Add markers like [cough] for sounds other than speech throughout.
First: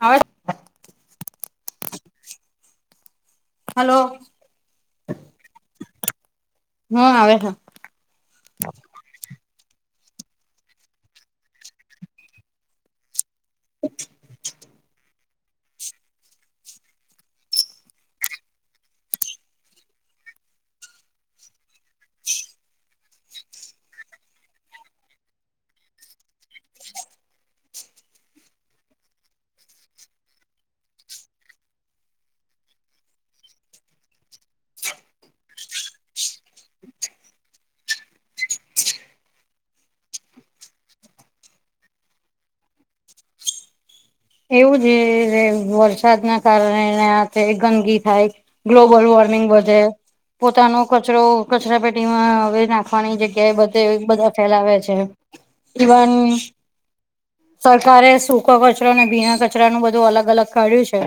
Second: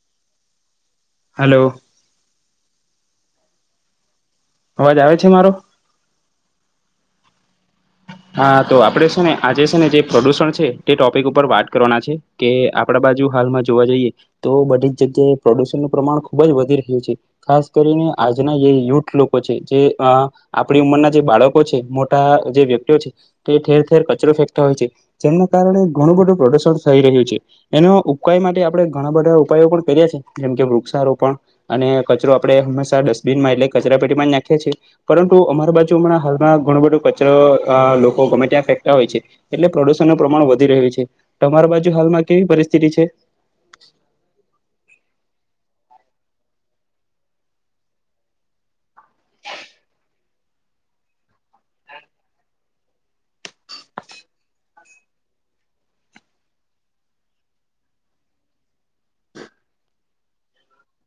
હા hello hello અવાજ આવે છે મારો હમ આવે હા હા તો આપડે છે ને આજે છે ને જે પ્રદુષણ છે તે ટોપિક ઉપર વાત કરવાના છે કે આપડા બાજુ હાલમાં જોવા જોઈએ તો બધી જ જગ્યાએ પ્રદુષનનુંું પ્રમાણ ખુબ જ વધી રહ્યું છે ખાસ કરીને આજના જે યુથ લોકો છે જે આપણી ઉંમરના જે બાળકો છે મોટા જે વ્યક્તિઓ છે તે ઠેર ઠેર કચરો ફેંકતા હોય છે જેમના કારણે ઘણું બધું પ્રદુષણ થઈ રહ્યું છે એનો ઉપાય માટે આપણે ઘણા બધા ઉપાયો પણ કર્યા છી જેમ કે વૃક્ષારોપણ અને કચરો આપડે હંમેશા ડસ્ટબિન માં એટલે કચરા પેટી માં જ નાખીએ છીએ પરંતુ અમારી બાજુ હમણાં હાલમાં ઘણું બધું કચર અ લોકો ગમે ત્યાં ફેંકતા હોય છે એટલે પ્રદૂષણનુંું પ્રમાણ વધી રહ્યું છે તમારા બાજુ હાલમાં કેવી પરિસ્થિતિ છે એવું છે વરસાદના કારણે ગંદગી થાય ગ્લોબલ વોર્મિંગ વધે પોતાનો કચરો કચરા પેટીમાં હવે નાખવાની જગ્યા એ બધે બધા ફેલાવે છે. ઇવન, સરકારે સુ કવજ રો ને ભીણા કચરાનું બધું અલગ અલગ કાઢ્યું છે.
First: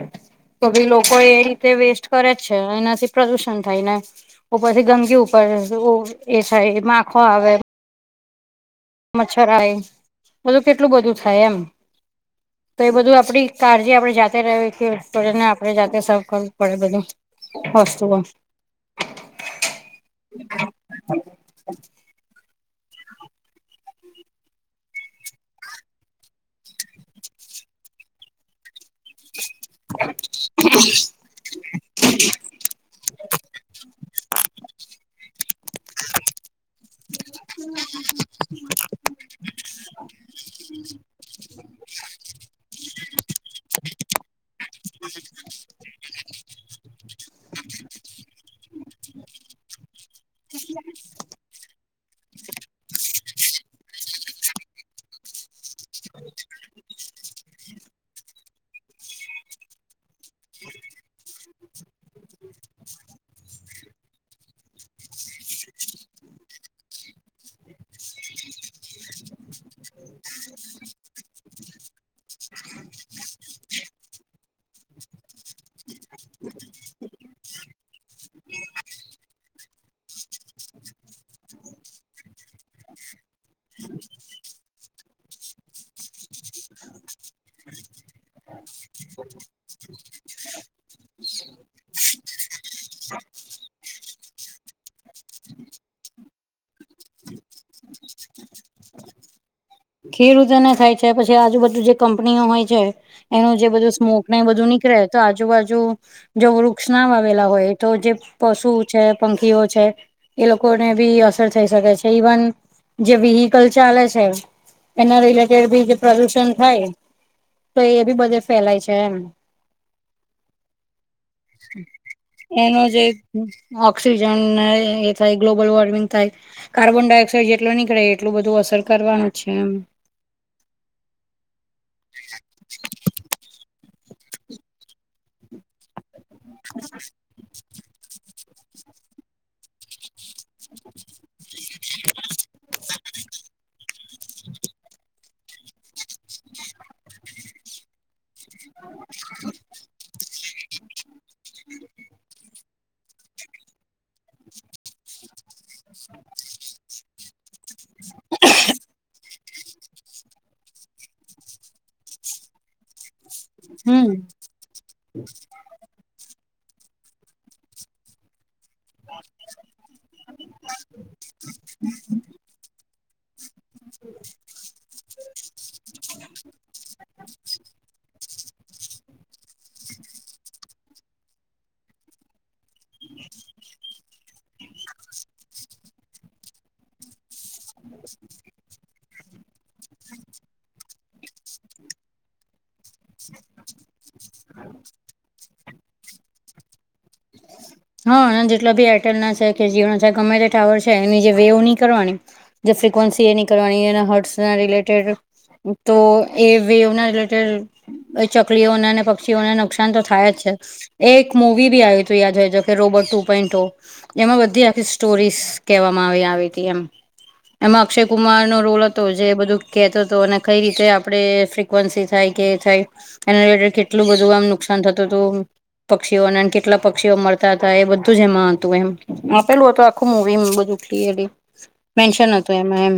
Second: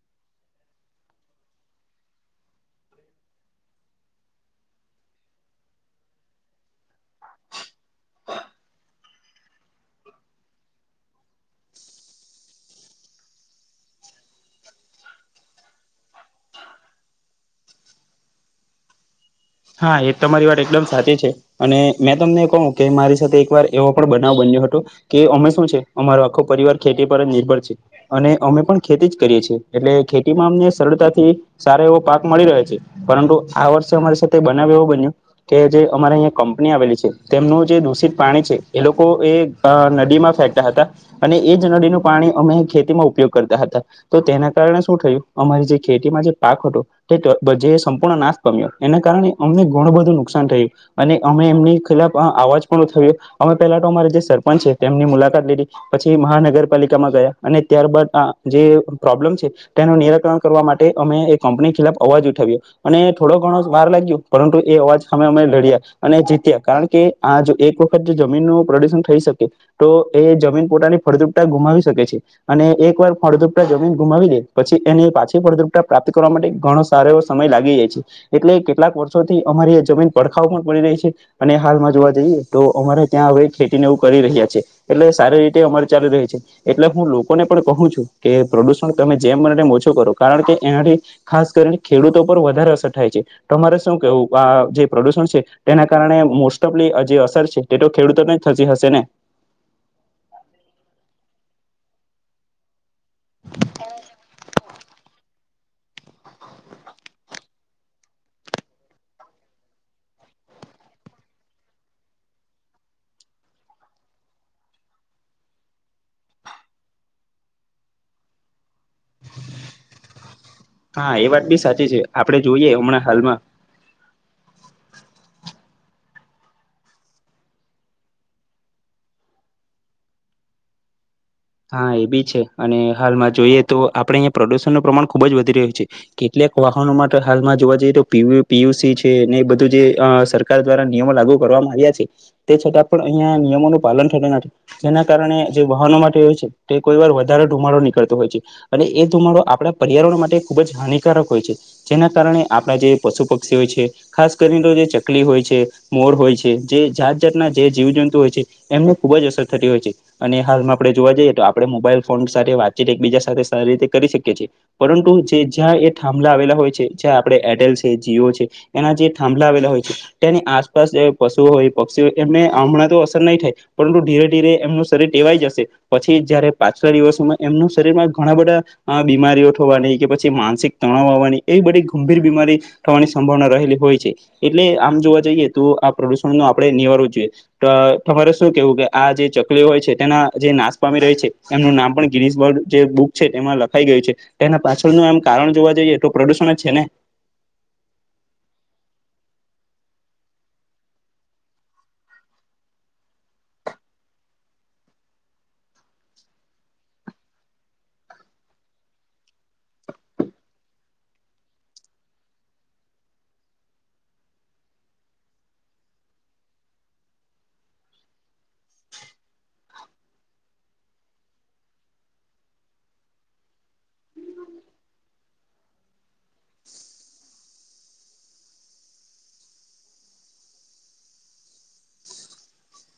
તો ભી લોકો એ રીતે વેસ્ટ કરે જ છે, એનાથી પ્રદુષણ થાય ને પછી ગંદકી ઉપર ઓ એ છે માખો આવે મચ્છર આય બધું કેટલું બધું થાય એમ. તો એ બધું આપડી કાળજી આપણે જાતે [unintelligible] આપણે જાતે સાફ કરવું પડે બધું. વસ્તુઓ. હા એ તમારી વાત એકદમ સાચી છે. અને મેં તમને કહું કે મારી સાથે એકવાર એવો પણ બનાવ બન્યો હતો. કે અમે શું છે અમારો આખો પરિવાર ખેતી પર જ નિર્ભર છે અને અમે પણ ખેતી જ કરીએ છીએ એટલે ખેતીમાં અમને સરળતાથી સારો એવો પાક મળી રહે છે, પરંતુ આ વર્ષે અમારી સાથે બનાવ એવો બન્યો કે જે અમાર અહીંયા કંપની આવેલી છે તેમનું જે દૂષિત પાણી છે એ લોકો એ અ નદીમાં ફેંકતા હતા અને એ જ નદીનું પાણી અમે ખેતીમાં ઉપયોગ કરતા હતા તો તેના કારણે શું થયું અમારી જે ખેતીમાં જે પાક હતો [unintelligible] જે સંપૂર્ણ નાશ પમ્યો એને કારણ કે અમને ઘણું બધું નુકસાન થયું અને અમે એમની ખિલાફ અ આવાજ થયું અમે પેલા તો અમારે જે સરપંચ છે તેમની મુલાકાત લીધી. પછી મહાનગરપાલિકામાં ગયા અને ત્યારબાદ આ જે પ્રોબ્લેમ છે. તેનું નિરાકરણ કરવા માટે અમે એ કંપની ખિલાફ અવાજ ઉઠાવ્યો અને થોડો ઘણો વાર લાગ્યું પરંતુ એ અવાજ અમે અમે લડ્યા અને જીત્યા કારણ કે આ જો એક જમીનનું પ્રદુશન થઈ શકે તો એ જમીન પોતાની ફળદ્રુપતા ગુમાવી શકે છે. અને એક વાર ફળદ્રુપટા જમીન ગુમાવી દે પછી એની પાછી ફળદ્રુપટા પ્રાપ્ત કરવા માટે ગણો સારો એવો સમય લાગી જાય છે, એટલે કેટલાક વર્ષોથી અમારી આ જમીન પડખાાવ પણ પડી રહે છે. અને હાલમાં જોવા જઈએ તો અમારે ત્યાં હવે ખેતીને એવું કરી રહ્યા છે. એટલે સારી રીતે અમારી ચાલી રહી છે. એટલે હું લોકોને પણ કહું છું કે પ્રદુષણ તમે જેમ બને તેમ ઓછું કરો કારણ કે એનાથી ખાસ કરીને ખેડૂતો પર વધારે અસર થાય છે. તમારે શું કેવું આ જે પ્રદુષણ છે તેના કારણે મોસ્ટ ઓફલી અ જે અસર છે તે તો ખેડૂતો ને થતી હશે ને. ખેડુતોને થાય છે પછી આજુ બજું જે કંપનીઓ હોય છે. એનું જે બધું સ્મોકને એ બધું નીકળે તો આજુબાજુ જો વૃક્ષ ના વાવેલા હોય તો જે પશુ છે પંખીઓ છે. એ લોકોને બી અસર થઈ શકે છે ઈવન જે વીહીકલ ચાલે છે. એના રિલેટેડ બી જે પ્રદુષણ થાય તો એ બી બધે ફેલાય છે એમ. હા એ વાત બી સાચી છે આપડે જોઈએ હમણાં હાલમાં ઓક્સિજનને એ થાય ગ્લોબલ વોર્મિંગ થાય. કાર્બન ડાયોક્સાઇડ જેટલો નીકળે એટલું બધું અસર કરવાનું છે એમ. હા એ બી છે અને હાલમાં જોઈએ તો આપડે અહીંયા પ્રદુષણનું પ્રમાણ ખુબ જ વધી રહ્યું છે. કેટલેક વાહનોમાં તો હાલમાં જોવા જઈએ તો પીવી પીયુસી છે ને એ બધું જે અ સરકાર દ્વારા નિયમો લાગુ કરવામાં આવ્યા છે. તે છતાં પણ અહિયાં નિયમોનું પાલન થતું નથી જેના કારણે જે વાહનો માટે છે, તે કોઈવાર વધારે ધુમાડો નીકળતો હોય છે અને એ ધુમાડો આપડા પર્યાવરણ માટે ખૂબ જ હાનિકારક હોય છે, જેના કારણે આપણા જે પશુ પક્ષી હોય છે. ખાસ કરીને તો જે ચકલી હોય છે, મોર હોય છે, જે જાત જાતના જે જીવજંતુ હોય છે. એમને ખુબ જ અસર થતી હોય છે, અને હાલમાં આપડે જોવા જઈએ. તો આપડે મોબાઈલ ફોન સાથે વાતચીત એકબીજા સાથે સારી રીતે હમ કરી શકીએ છીએ, પરંતુ જે જ્યાં એ થાંભલા આવેલા હોય છે જ્યાં આપણે એરટેલ છે જીઓ છે એના જે થાંભલા આવેલા હોય છે. તેની આસપાસ જે પશુ હોય પક્ષી હોય એમને હમણાં તો અસર નહીં થાય. પરંતુ ધીરે ધીરે એમનું શરીર ટેવાય જશે પછી. જયારે પાછલા દિવસોમાં એમનું શરીરમાં ઘણા બધા. આ બીમારીઓ થવાની કે પછી માનસિક તણાવ આવવાની એવી બધી ગંભીર બીમારી. થવાની સંભાવના રહેલી હોય છે, એટલે આમ જોવા જઈએ તો આ પ્રદુષણ ન આપડણે નિવારવ જોઈએ. તમારે શું કેવું કે આ જે ચકલી હોય છે તેના જે નાસ્ પા રહી છે એમનું નામ પણ ગિ બ જે બુક છે એમાં લખાઈ ગયું છે. એના પાછળનું એમ કારણ જોવા જઈએ તો પ્રદુષણ જ છે ને. હા જેટલા બી એરટેલ ના છે કે જીઓ ના છે ગમે તે ટાવર છે એની જે વેવ નહી કરવાની. જે ફ્રિકવન્સી એ નીકળવાની એ હર્ટઝના રિલેટેડ. તો એ વેવ ના રિલેટેડ. એ ચકલીઓને અને પક્ષીઓને નુકસાન તો થાય જ છે. એ એક મૂવી બી આયુતું યાદ હોય તો રોબર્ટ ટુ પોઈન્ટ ઓ. એમાં બધી આખી સ્ટોરીઝ કહેવામાં આવી આવી હતી એમ. એમાં અક્ષય કુમાર નો રોલ હતો જે બધું કેતો હતો અને કઈ રીતે આપડે [unintelligible] વન્સી થાય કે થાય એના લીધે આમ કેટલું બધું આમ નુકસાન થતું હતું. પક્ષીઓને કેટલા પક્ષીઓ મળ હતા એ બધુંજ એમાં હતું એમ, આપેલું હતું આખું મૂવી માં ક્લિયર્લી મેન્શન હતું એમાં એમ.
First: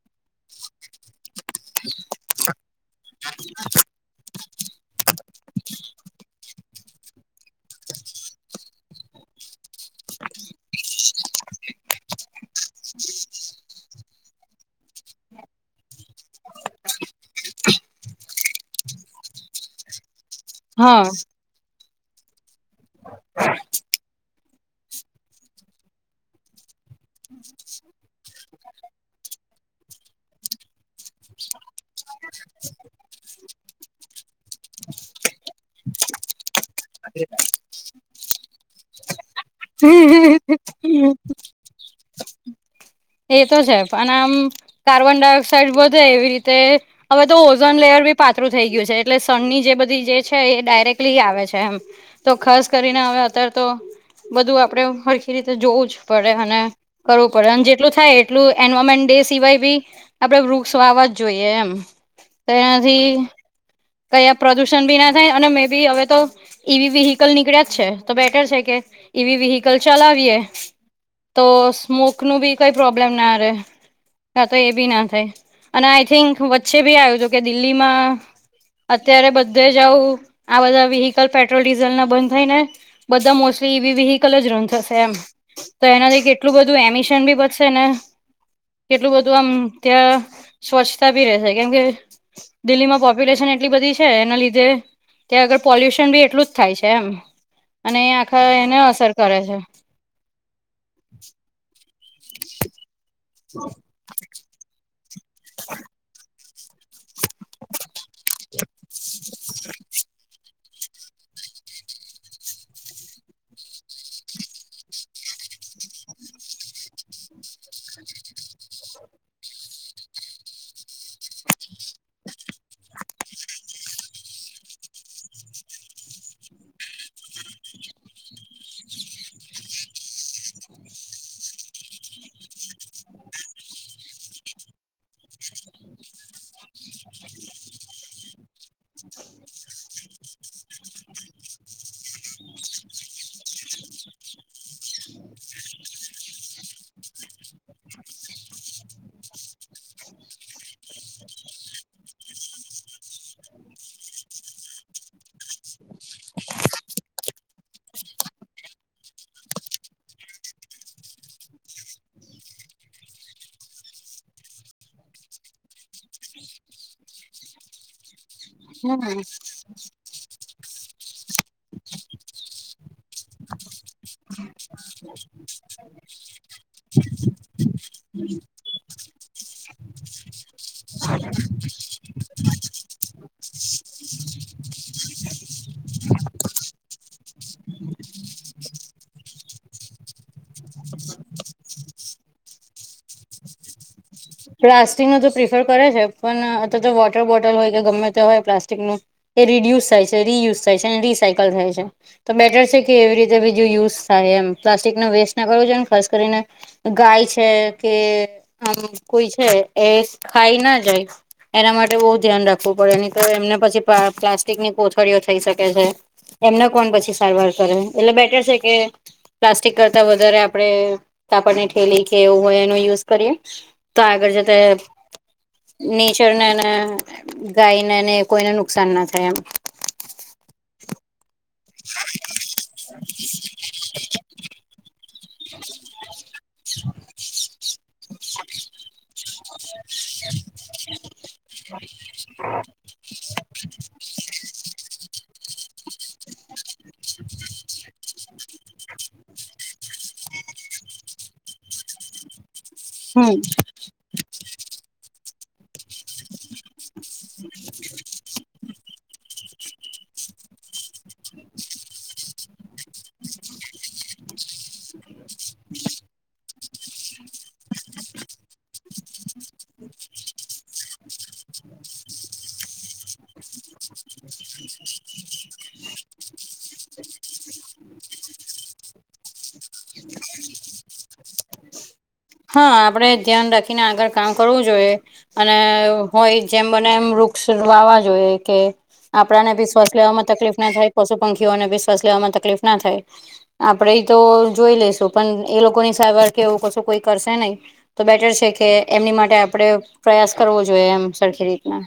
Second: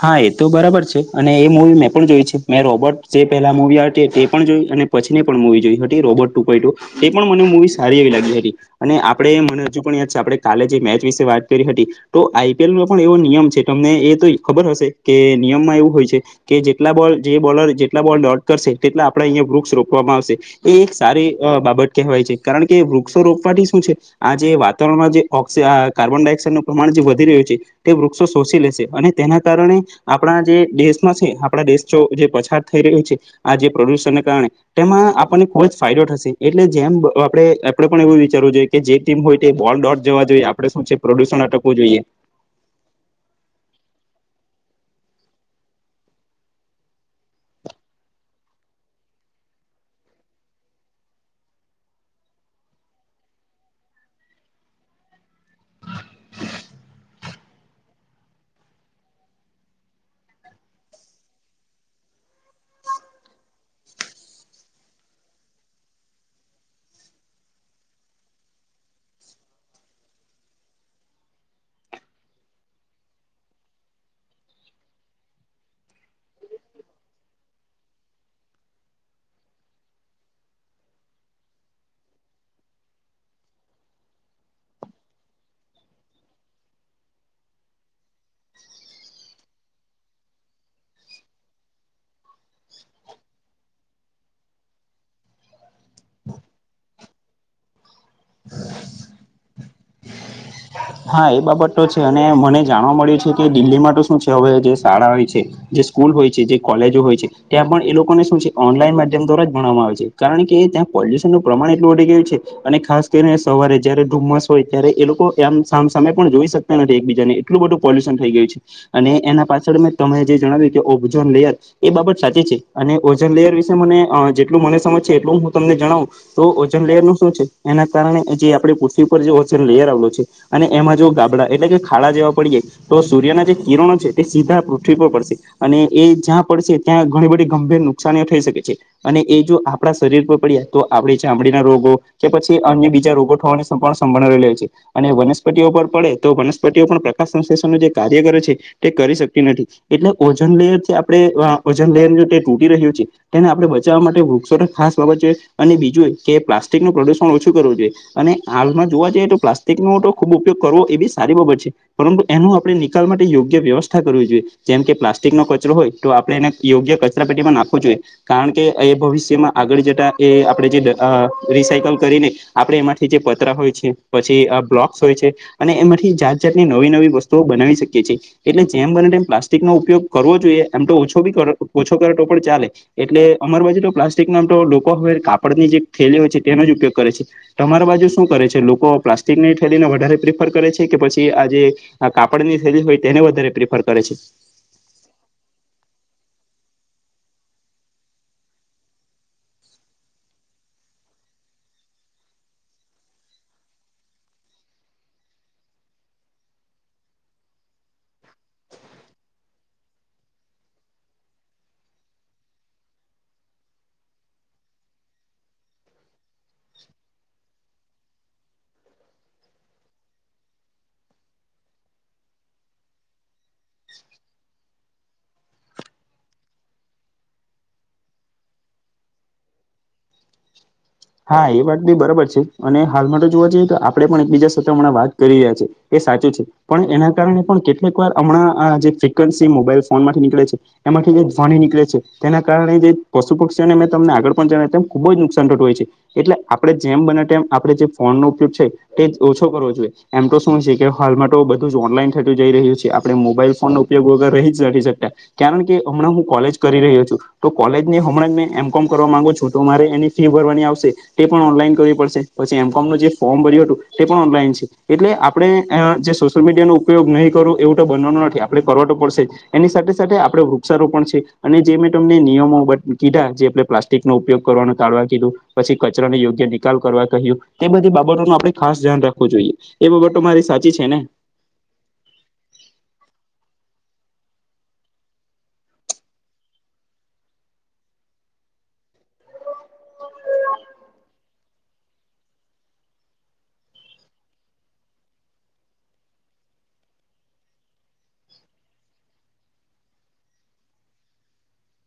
હા, એતો બરાબર છે અને એ મૂવી મેં પણ જોઈ છે. મેં રોબર્ટ જે પહેલા મુવી આવે તે પણ જોઈ અને પછીની પણ મૂવી જોઈ હતી રોબર્ટ ટુ પોઇન્ટ ઓ, એ પણ મને મૂવી સારી એવી લાગી હતી. અને આપડે મને હજુ પણ યાદ છે, આપડે કાલે જે મેચ વિશે વાત કરી હતી. તો આઈ પી એલ નો પણ એવો નિયમ છે તમને એ તો. ખબર હશે કે નિયમમાં એવું હોય છે કે જેટલા બોલ જે બોલર જેટલા બોલ ડોટ કરશે એટલે આપડા અહીયા વૃક્ષ રોપવામાં આવશે એ એક હા સારી બાબત કહેવાય છે કારણકે વૃક્ષો રોપવાથી શું છે આ જે વાત. વાતાવરણમાં જે ઓકસી અહ કાર્બન ડાયોક્સાઇડ નું પ્રમાણ જે વધી રહ્યું છે તે વૃક્ષો શોષી લેશે અને તેના કારણે આપડા જે દેશમાં છે આપડા દેશ જે પછાર થઈ રહ્યો છે. આ જે પ્રડ્યુશનને કારણે તેમાં આપણને ખુબજ ફાયદો થશે એટલે જેમ આપડે આપડે પણ એવું વિચારવું જોઈએ કે જે ટીમ હોય તે બોલ ડોટ જવા જોઈએ આપણે શું છે પ્રડ્યુશન અટકવું જોઈએ. એતો છે પણ આમ કાર્બન ડાયોક્સાઇડ વધે એવી રીતે. હવે તો ઓઝોન લેયર બી પાતળું થઈ ગયું છે એટલે સન ની જે બધી જે છે એ ડાયરેક્ટલી આવે છે એમ. તો ખાસ કરીને હવે અત્યારે તો. બધું આપડે હળખી રીતે જોવું જ પડે અને કરવું પડે અને જે જેટલું થાય એટલું એન્વાયરમેન્ટ ડે સિવાય બી આપડે વૃક્ષ વાવા જ જોઈએ એમ. તેનાથી કયા પ્રદુષણ ભી ના થાય અને મે બી હવે તો ઈવી વેહીકલ નીકળ્યા જ છે તો બેટર છે, કે ઈવી વેહીકલ ચલાવીએ. તો સ્મોક નું બી કઈ પ્રોબ્લેમ ના રહે. હા તો એ બી ના થાય, અને આઈ થિંક વચ્ચે બી આવ્યું છે કે દિલ્હીમાં અત્યારે બધે જ આવું આ બધા વ્હીકલ પેટ્રોલ ડીઝલ ના બંધ થઈ ને. બધા મોસ્ટલી ઈવી વહીકલ જ રન થશે એમ. તો એના લઈ એટલું બધું એમિશન બી બશે ને કેટલું બધું આમ ત્યાં સ્વચ્છતા બી રે છે કેમ કે દિલ્હીમાં પ્યુશન એ એટલી બધી છે એના લીધે, ત્યાં આગળ પોલ્યુશન બી એટલું જ થાય છે એમ. અને એ આખા એને અસર કરે છે. હા એ બાબત તો છે અને મને જાણવા મળ્યું છે કે દિલ્હીમાં તો શું છે હવે જે શાળા હો છે. જે સ્કલ હોય છે જે કોલેજો હોય છે ત્યાં પણ એ લોકોને શું છે ઓનલાઈન માધ્યમ દ્વારા જ ભણવામાં આવે છે, કારણ કે ત્યાં પોલ્યુશન નું પ્રમાણ એટલું વધડી ગયું છે, અને ખાસ કરીને સવારે જયારે ધુમ્મસ હોય ત્યારે એ લોકો એમ કમ સામે પણ જોઈ શકતા નથી એકબીજા ને એલું બધું પોલ્યુશન થઈ ગય છે. અને એના પાછળ મેં તમે જે જણાવ્યું કે ઓબઝોન લેયર. એ બાબત સાચી છે, અને ઓજન લેયર વિશે મને જેટલું મને સમજ છે એટલું હું તમને જણાવું. તો ઓજન લેયર નું શું છે એના કારણે જે આપડ પૃથ્વી પરર જે ઓજન લેયર આવેલો છે. અને એમાં જો ગાબડા એટલે કે ખાડા જેવા પડીએે તો સૂર્યના જે કિરણો છે તે સીધા પૃથ્વી પર પડશે. અને એ જ્યાં પડશે ત્યાં ઘણી બધી ગંભીર નુકસાનીઓ થઈ શકે છે. અને એ જો આપણા શરીર પર પડ્યા તો આપણે ચામડીના રોગો. કે પછી અન્ય બીજા રોગો થવાને પણ સંભળાવ લે છે, અને પર પડે તો વનસ્પતિઓ પણ પ્રકાશ સંશષનું જે કાર્ય કરે છે. તે કરી શકતી નથી એટલે ઓજન લેયરથી આપણે ઓજન લેયર તૂટી રહ્યું છે તેને આપણે બચાવવા માટે વૃક્ષો ખાસ બાબત છે અને બીજું કે પ્લાસ્ટિક નું પ્રદુષણ ઓછું કરવું જોઈએ અને હાલમાં જોવા જઈએ તો પ્લાસ્ટિક નો તો ખુબ ઉપયોગ કરવો એ બી સારી બાબત છે પરંતુ એનું આપણે નિકાલ માટે યોગ્ય વ્યવસ્થા કરવી જોઈએ જેમ કે પ્લાસ્ટિક નો કચરો હોય તો આપણે એને યોગ્ય કચરા પેટીમાં નાખવો જોઈએ કારણ કે એ હમ ભવિષ્યમાં આગળ જતા એ આપણે જે રિસાયકલ કરીને આપે એમાંથી જે પતરા હોય છે પછી બ્લોક છે અને એમાંથી જાત જાતની નવી નવી વસ્તુઓ બનાવી શકીએ છીએ એટલે જેમ બને તેમ પ્લાસ્ટિક નો ઉપયોગ કરવો જોઈએ એમ તો ઓછો બી કરો ઓછો કરે તો પણ ચાલે એટલે અમાર બાજુ તો પ્લાસ્ટિક નામ તો લોકો હવે કાપડની જે થેલી હોય છે તેનો જ ઉપયોગ કરે છે તમારા બાજુ શું કરે છે લોકો પ્લાસ્ટિક ને થેલીને વધારે પ્રિફર કરે છે કે પછી આ જે કાપડની થેલી હોય તેને વધારે પ્રિફર કરે છે પ્લાસ્ટિક ને તો પ્રિફર કરે છે પણ આતો વોટર બોટલ હોય કે ગમે ત હોય પ્લાસ્ટિક નુ એ રીડ્યુસ થાય છે રિયુઝ થાય છે અને રિસાયકલ થાય છે તો બેટર છે કે એવી રીતે બીજું યુઝ થાય એમ પ્લાસ્ટિક ને વેસ્ટ ના કરવું જો ને ખાસ કરીને ગાય છે કે આમ કોઈ છે એ ખાઈ ના જાય એના માટે બહુ ધ્યાન રાખવું પડે નહી તો એમને પછી પ્લાસ્ટિકની કોથળીઓ થઈ શકે છે એમને કોણ પછી સારવાર કરે એટલે બેટર છે કે પ્લાસ્ટિક કરતાં વધારે આપડે કાપડની ઠેલી કે એવું હોય એનો યુઝ કરીએ તો આગળ જતા નેચર ને ગાયને ને કોઈને નુકસાન ના થાય એમ હા એ વાત બી બરાબર છે અને હાલ માટે તો જોવા જઈએ તો આપડણે પણ એકબીજા સાથે હમણાં વાત કરી રહ્યા છે એ સાચું છે પણ એના કારણે પણ કેટલીક વાર હમણાં આ જે ફ્રિકવન્સી મોબાઈલ ફોન મા થી નીકળે છે એમાંથી જે સોણી નીકળે છે તેના કારણે જે પશુ પક્ષીઓને તમને આગળ પણ જ તેમ ખુબ જ નુકસાન થતું હોય છે એટલે આપડણે જેમ બનેમ આપણેે જે ફોન નો ઉપયોગ છે. તે ઓછો કરવો જોઈએ એમ તો શું છે કે હાલમાં તો બધું જ ઓનલાઈન થતું જઈ રહ્યું છે. આપણે હમ મોબાઈલ ફોન નો ઉપયોગ વગર રહી નથી કારણ કે હમણાં હું કોલેજ કરી રહ્યો છું, તો કોલેજને હ કોમ કરવા માંગો છું તો મારે એની ફી ભરવાની આવશે. તે પણ ઓનલાઈન કરવી પડશે પછી એમ કોમનું જે ફોર્મ ભર્યું હતું તે પણ ઓનલાઈન છે, એટલે આપણે જે સોશિયલ મીડિયાનો ઉપયોગ નહીં કરું એવું તો બનવાનો નથી આપણે કરવા તો પડશે જ. એની સાથે સાથે આપડે વૃક્ષારોપણ છે, અને જે મેં તમને નિયમો બ કીધા જે પ્લાસ્ટ નો ઉપયોગ કરવાનું ટાળવા કીધું. પછી કચરાને યોગ્ય નિકાલ કરવા કહ્યું તે બધી બાબતોનું આપણે ખાસ ધ્યાન રાખવું જોઈએ. એ બાબતો મારી સાચી છે ને. હા આપડે ધ્યાન રાખીને આગળ કામ કરવું જોઈએ. અને હોય જેમ મને એમ વૃક્ષ વાવા જોઈએ કે આપણાને બી શ્વાસ લેવામાં તકલીફ ના થાય પશુ પંખીઓને બી શ્વાવસ લેવામાં તકલીફ ના થાય. આપડે તો જોઈ લેશું પણ એ લોકો ની સારવાર કે એવું કશું કોઈ કરશે નહી. તો બેટર છે કે એમની માટે આપણે પ્રયાસ કરવો જોઈએ એમ સરખી રીતના.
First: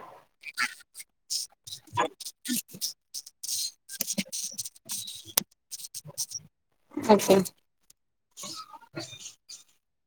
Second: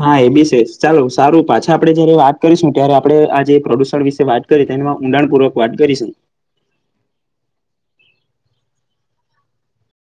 હા એ બી છે ચાલો સારું પાછા આપડે જયારે વાત કરીશું ત્યારે આપડે આ જે ણ વિશે વાત કરી તો એમાં ઊડાણપૂર્વક વાત કરીશું. અચછા [unintelligible]